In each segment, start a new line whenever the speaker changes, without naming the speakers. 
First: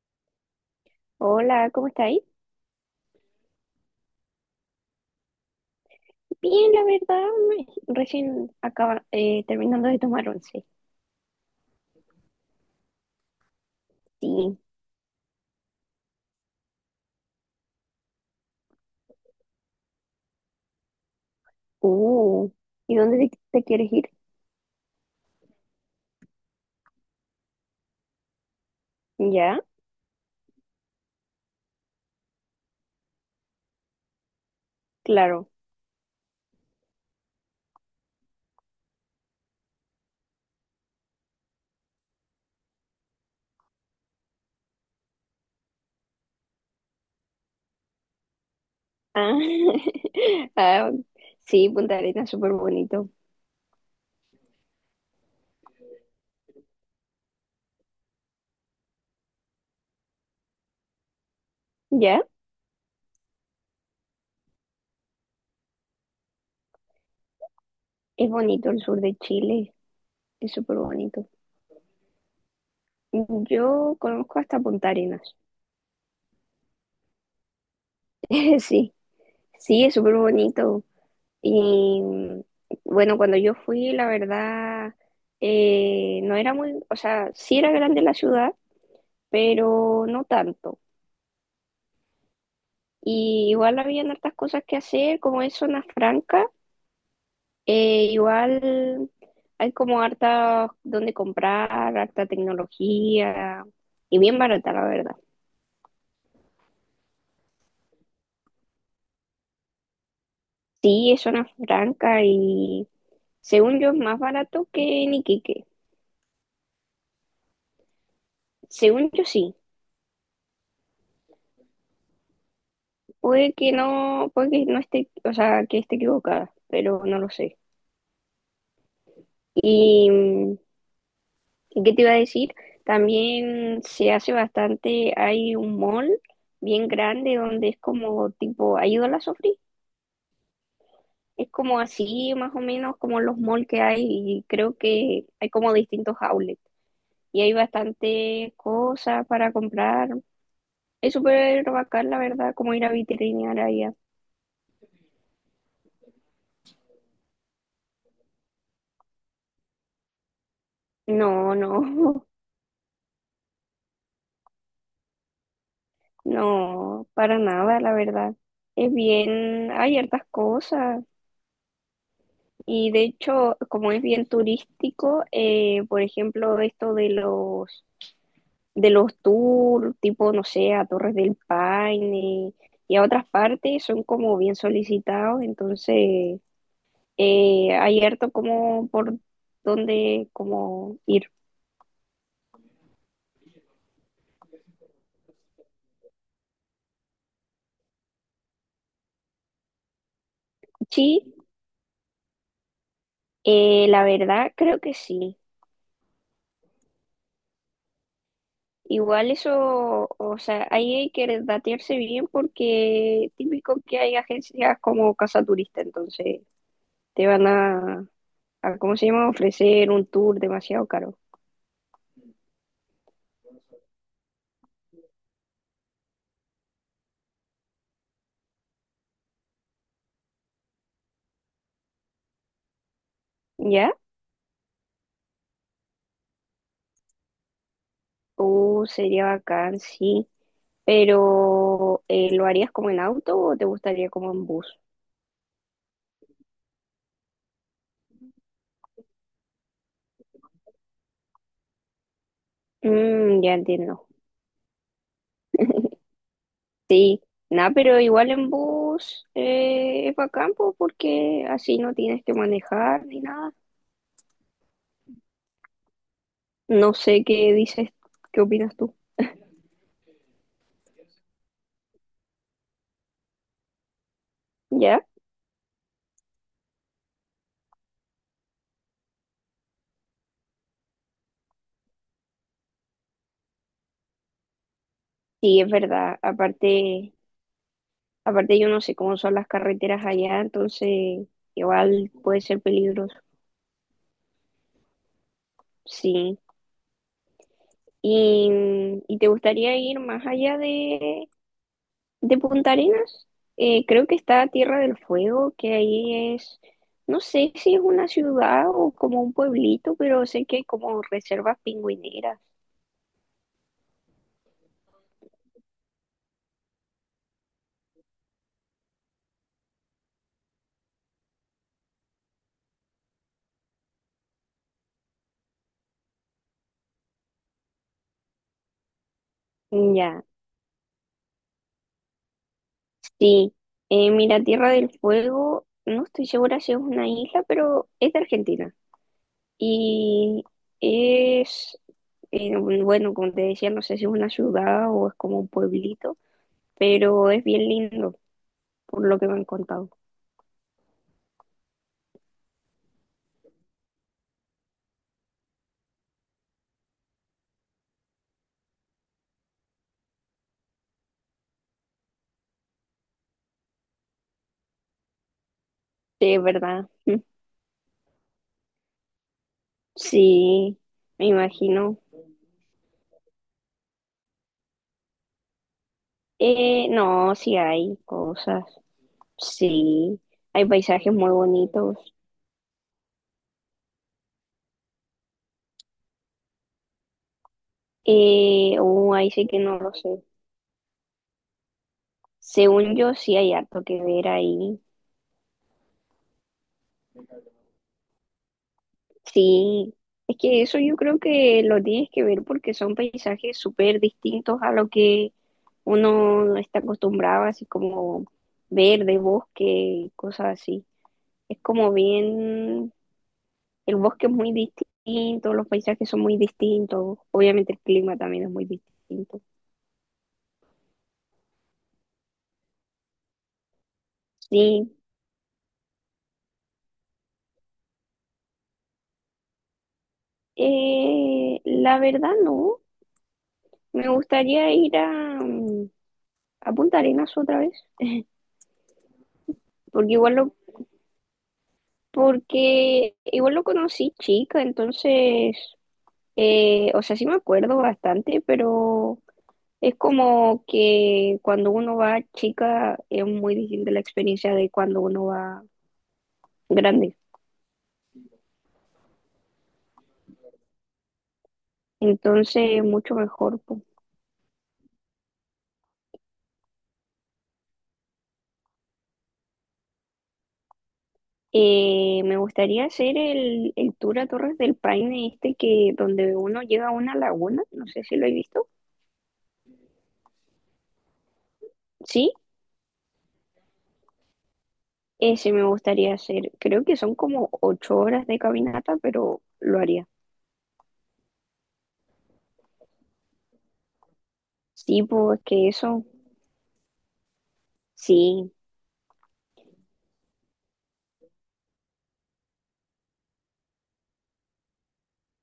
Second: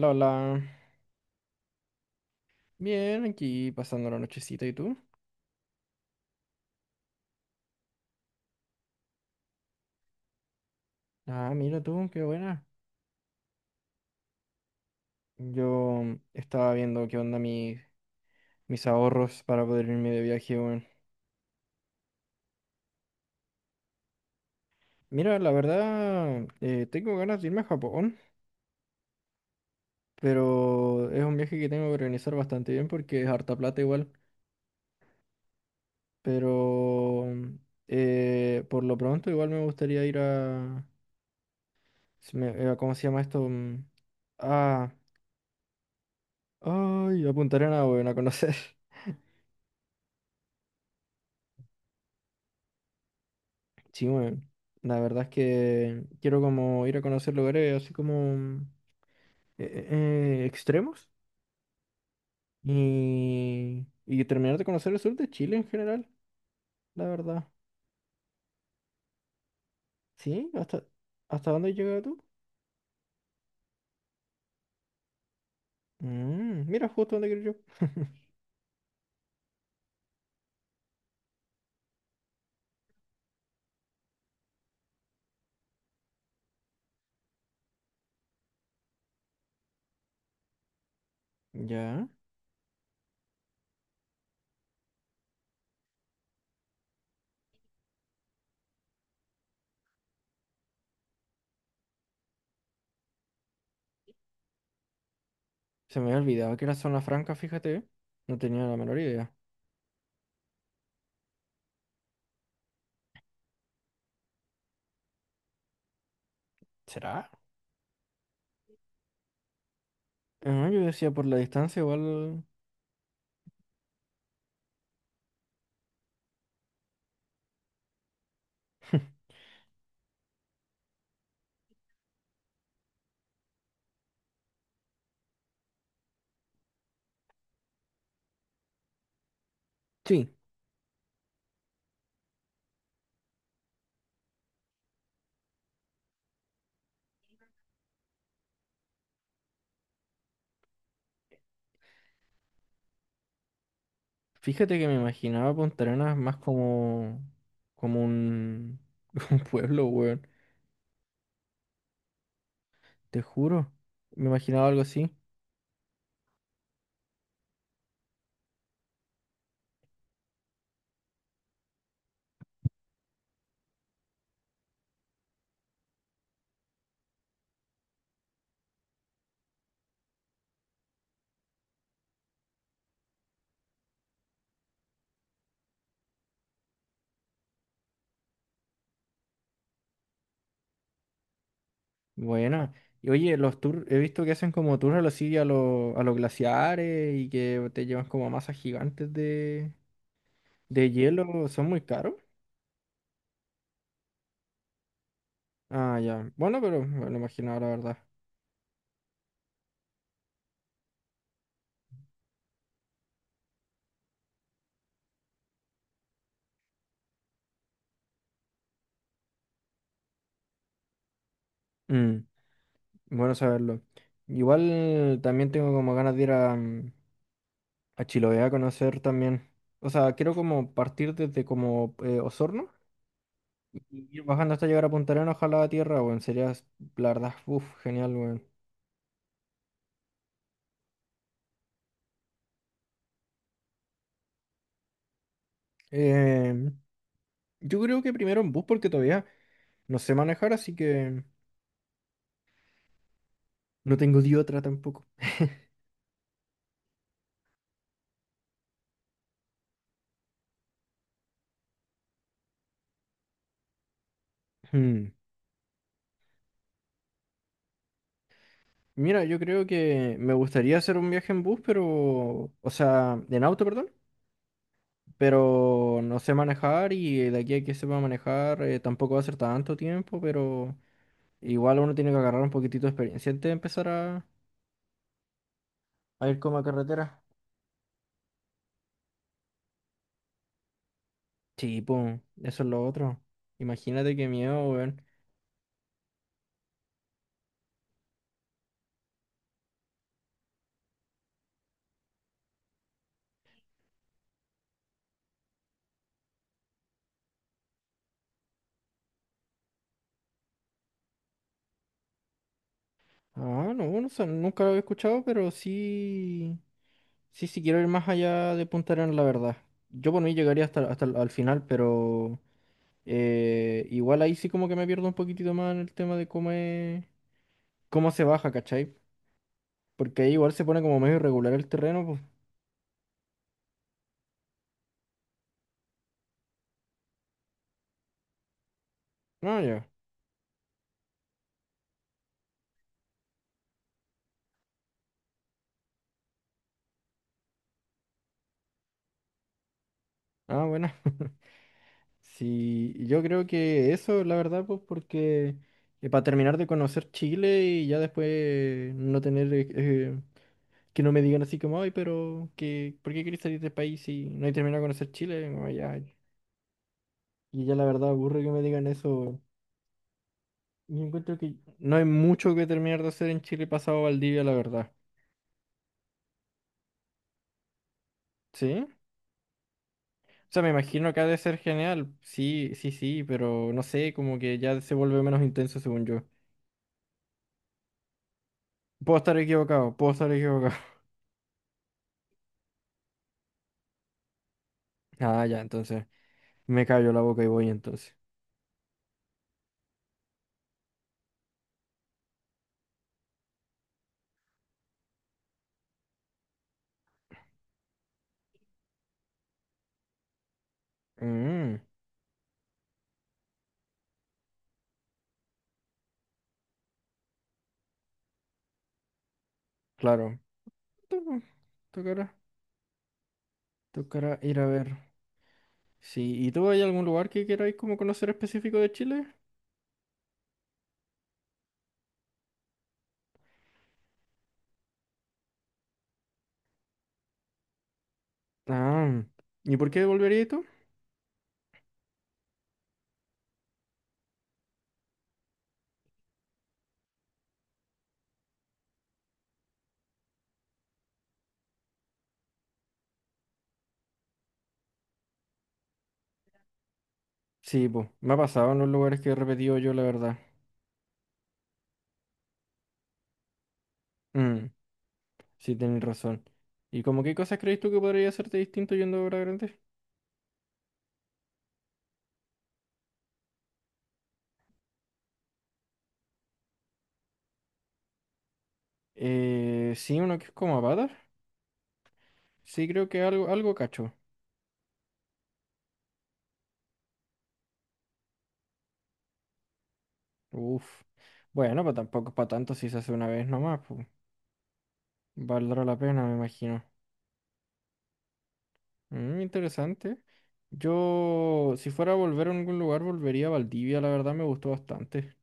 Lola,
Hola, ¿cómo estáis?
bien, aquí pasando la nochecita, ¿y tú?
Bien, la verdad, recién acaba, terminando de tomar once.
Ah, mira tú, qué buena.
Sí.
Yo estaba viendo qué onda mis ahorros para poder irme de viaje, weón.
Uh, ¿Y dónde te quieres ir?
Mira, la verdad, tengo ganas de irme a Japón,
¿Ya?
pero es un viaje que tengo que organizar bastante bien porque es harta plata igual.
Claro.
Pero por lo pronto igual me gustaría ir a... ¿Cómo se llama esto? Mm, ah, ay, a Punta Arenas, weón, a conocer.
Ah, ah, sí, Punta Arenas, súper bonito.
Sí, weón. La verdad es que quiero como ir a conocer lugares así como eh, extremos
¿Ya?
y terminar de conocer el sur de Chile en general, la verdad.
Es bonito el sur de Chile,
¿Sí?
es súper bonito.
Hasta dónde has llegado tú?
Yo conozco hasta Punta Arenas.
Mm, mira, justo donde quiero yo.
Sí, sí, es súper bonito. Y mm, bueno, cuando yo fui, la verdad, no era muy, o sea, sí era grande la ciudad, pero no tanto.
Ya.
Y igual habían hartas cosas que hacer, como es zona franca, igual hay como harta donde comprar, harta tecnología, y bien barata, la verdad.
Se me había olvidado que era zona franca, fíjate. No tenía la menor idea.
Sí, es zona franca y según yo es más barato que en Iquique.
¿Será?
Según yo sí.
Ah, yo decía por la distancia igual...
Puede que no esté, o sea, que esté equivocada, pero no lo sé. Y mm, ¿y qué te iba a decir? También se hace bastante, hay un mall bien grande donde es como tipo, ¿ha ido a la Sofri?
Sí.
Es como así, más o menos, como los malls que hay y creo que hay como distintos outlets y hay bastantes cosas para comprar. Es súper bacán, la verdad, como ir a vitrinear allá.
Fíjate que me imaginaba Punta Arenas más como, como un, un pueblo, weón.
No, no,
Te juro. Me imaginaba algo así.
no, para nada, la verdad. Es bien, hay hartas cosas. Y de hecho, como es bien turístico, por ejemplo, esto de los tours, tipo, no sé, a Torres del Paine y a otras partes, son como bien solicitados, entonces hay harto como por dónde como ir.
Bueno. Y oye, los tours, he visto que hacen como tours a los, sí, a los glaciares y que te llevan como a masas gigantes de
Sí,
hielo. ¿Son muy caros?
la verdad creo que sí.
Ah, ya. Bueno, pero me lo imaginaba, la verdad.
Igual eso, o sea, ahí hay que datearse bien porque típico que hay agencias como Casa Turista, entonces te van a ¿cómo se llama? Ofrecer un tour demasiado caro.
Mm, bueno saberlo. Igual también tengo como ganas de ir a, mm, a Chile voy a conocer también. O sea, quiero como partir desde como Osorno
¿Ya?
y ir bajando hasta llegar a Punta Arenas, ojalá a tierra, weón. La verdad, uff, genial, weón.
Sería bacán, sí. Pero, ¿lo harías como en auto o te gustaría como en bus?
Eh, yo creo que primero en bus porque todavía no sé manejar, así que
Mm, ya
no
entiendo.
tengo de otra tampoco.
Sí. Nada, pero igual en bus es bacán po, porque así no tienes que manejar ni nada.
Hmm.
No sé qué dices, qué opinas tú.
Mira, yo creo que me gustaría hacer un viaje en bus, pero, o sea, en auto, perdón,
¿Ya?
pero no sé manejar y de aquí a que sepa manejar tampoco va a ser tanto tiempo, pero... Igual uno tiene que agarrar un poquitito de experiencia antes de empezar
Sí, es verdad.
a ir como a
Aparte,
carretera.
aparte yo no sé cómo son las carreteras allá, entonces
Sí,
igual
pum,
puede ser
eso es lo
peligroso.
otro. Imagínate qué miedo, weón.
Sí. ¿Y, ¿y te gustaría ir más allá de Punta Arenas? Creo que está Tierra del Fuego, que ahí es, no sé si es una ciudad o como un pueblito, pero sé que hay como reservas pingüineras.
Ah, no, no sé, nunca lo había escuchado, pero sí, sí, sí quiero ir más allá de Punta Arenas, la verdad. Yo por mí llegaría hasta el al final, pero igual ahí sí como que me pierdo un poquitito más en el tema de cómo es, cómo se baja, ¿cachai?
Mm,
Porque
ya,
ahí igual se pone como medio irregular el terreno, pues.
sí. Mira, Tierra del Fuego, no estoy segura si es una isla, pero es de Argentina.
No, ya.
Y es, bueno, como te decía, no sé si es una ciudad o es como un pueblito, pero es bien lindo, por lo que me han contado.
Ah, bueno. Sí, yo creo que eso, la verdad, pues porque para terminar de conocer Chile y ya después no tener que no me digan así como, ay, pero que, ¿por qué querés salir del país si no he terminado de conocer Chile? Como, ya,
Sí, es verdad.
y ya la verdad aburre que me digan eso.
Sí,
Yo
me
encuentro que no
imagino.
hay mucho que terminar de hacer en Chile pasado Valdivia, la verdad.
No, sí hay cosas.
¿Sí?
Sí,
O sea,
hay
me
paisajes
imagino que ha
muy
de ser
bonitos.
genial. Sí, sí, sí, pero no sé, como que ya se vuelve menos intenso según yo. Puedo
Ahí
estar
sí que no lo
equivocado, puedo
sé.
estar equivocado.
Según yo, sí hay harto que ver ahí.
Ah, ya, entonces. Me cayó la boca y voy entonces.
Sí, es que eso yo creo que lo tienes que ver porque son paisajes súper distintos a lo que uno está acostumbrado, así como verde, bosque, cosas así. Es
Mm,
como bien. El bosque es muy distinto, los paisajes son muy distintos, obviamente el clima también es muy distinto.
claro. Tu- Tocará, tocará ir a ver.
Sí,
Sí, ¿y tú hay algún lugar que queráis como conocer específico de Chile?
la verdad no, me gustaría ir a, mm, a Punta Arenas otra vez,
Ah, ¿y por qué
porque igual
volverías
lo,
tú?
porque igual lo conocí chica, entonces, o sea, sí me acuerdo bastante, pero es como que cuando uno va chica es muy distinta la experiencia de cuando uno va grande,
Sí, pues, me ha pasado en los lugares que he repetido yo, la verdad.
entonces mucho mejor po.
Mm, sí, tenéis razón. ¿Y como qué cosas crees tú que podría hacerte distinto yendo a obra grande?
Me gustaría hacer el tour a Torres del Paine este que donde uno llega a una laguna, no sé si lo he visto.
Sí, uno que es como patas.
Sí,
Sí, creo que algo, algo cacho.
ese me gustaría hacer. Creo que son como 8 horas de caminata, pero lo haría.
Uf. Bueno, pues tampoco es para tanto si se hace una vez nomás, pues.
Sí, pues que
Valdrá la
eso,
pena, me imagino.
sí.
Mm, interesante. Yo, si fuera a volver a algún lugar, volvería a Valdivia, la verdad me gustó bastante.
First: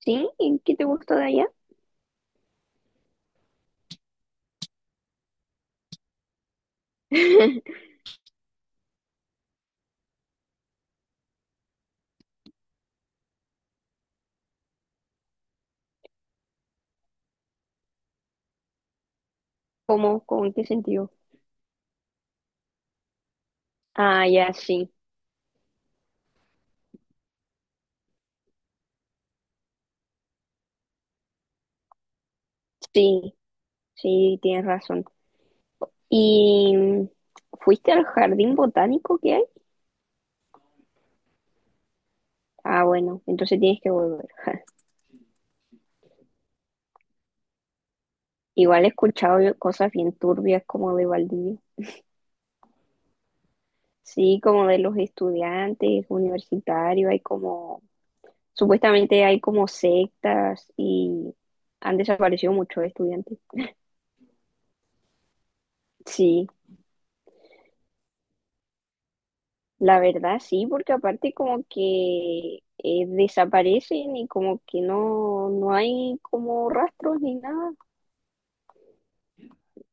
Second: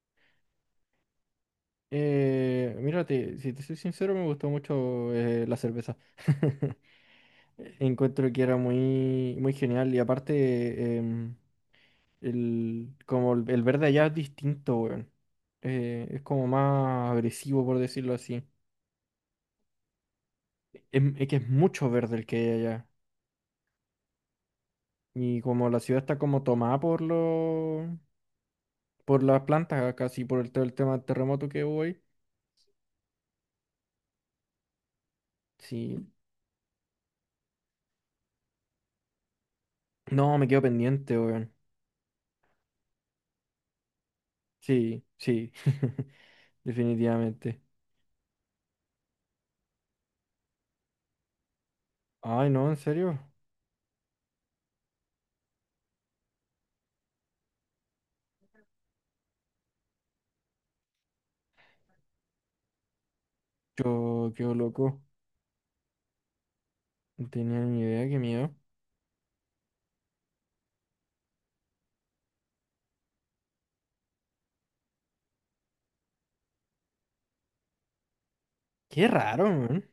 ¿Sí? ¿Y qué te gustó de allá?
Mírate, si te soy sincero, me gustó mucho la cerveza. Encuentro que era muy, muy genial y aparte, el, como el verde allá es distinto, weón. Es como más agresivo, por decirlo así.
¿Cómo, con en qué sentido?
Es, que es mucho verde el que hay allá.
Ah, ya, sí,
Y como la ciudad está como tomada por los por las plantas, casi por el, todo el tema del terremoto que hubo ahí.
sí, sí, tienes razón.
Sí.
¿Y mm, fuiste al jardín botánico que hay?
No, me quedo pendiente, weón.
Ah, bueno, entonces tienes que volver.
Sí, sí. Definitivamente.
Igual he escuchado yo cosas bien turbias como de Valdivia.
Ay, no, en serio.
Sí, como de los estudiantes universitarios, hay como, supuestamente hay como sectas y han desaparecido muchos estudiantes.
Yo quedo loco.
Sí,
No tenía ni idea, qué miedo.
la verdad sí, porque aparte como que desaparecen y como que no, no hay como rastros ni nada.
Qué raro, weón.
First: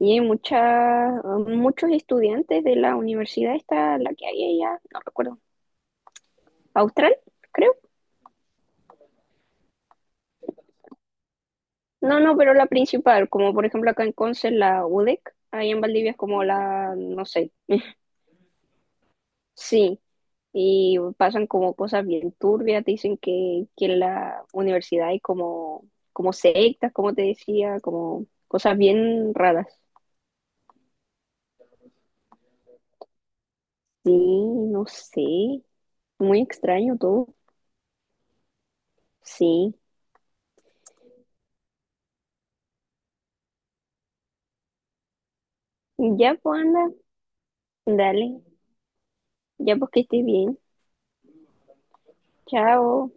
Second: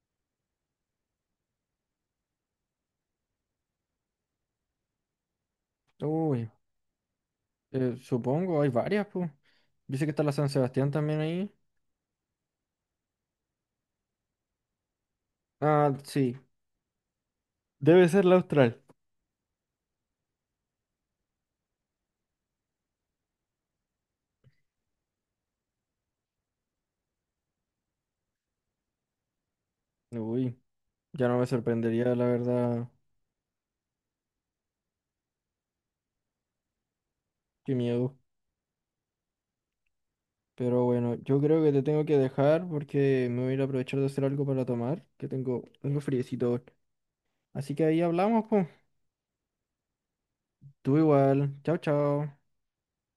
Y hay muchas, muchos estudiantes de la universidad esta, la que hay allá, no recuerdo,
Uy,
Austral, creo.
supongo, hay varias, pues. Dice que está la San Sebastián también ahí.
No, no, pero la principal, como por ejemplo acá en Conce, la UDEC, ahí en
Ah,
Valdivia es
sí.
como la, no sé,
Debe ser la Austral.
sí, y pasan como cosas bien turbias, te dicen que en la universidad hay como, como sectas, como te decía, como cosas bien raras.
Uy, ya no me sorprendería, la verdad.
Sí, no sé, muy extraño todo,
Qué miedo.
sí.
Pero bueno, yo creo que te tengo que dejar porque me voy a ir a aprovechar de hacer algo para tomar, que tengo algo
Ya pues
friecito.
anda,
Así que ahí
dale,
hablamos, pues.
ya pues que estés bien,
Tú igual. Chao, chao.
chao.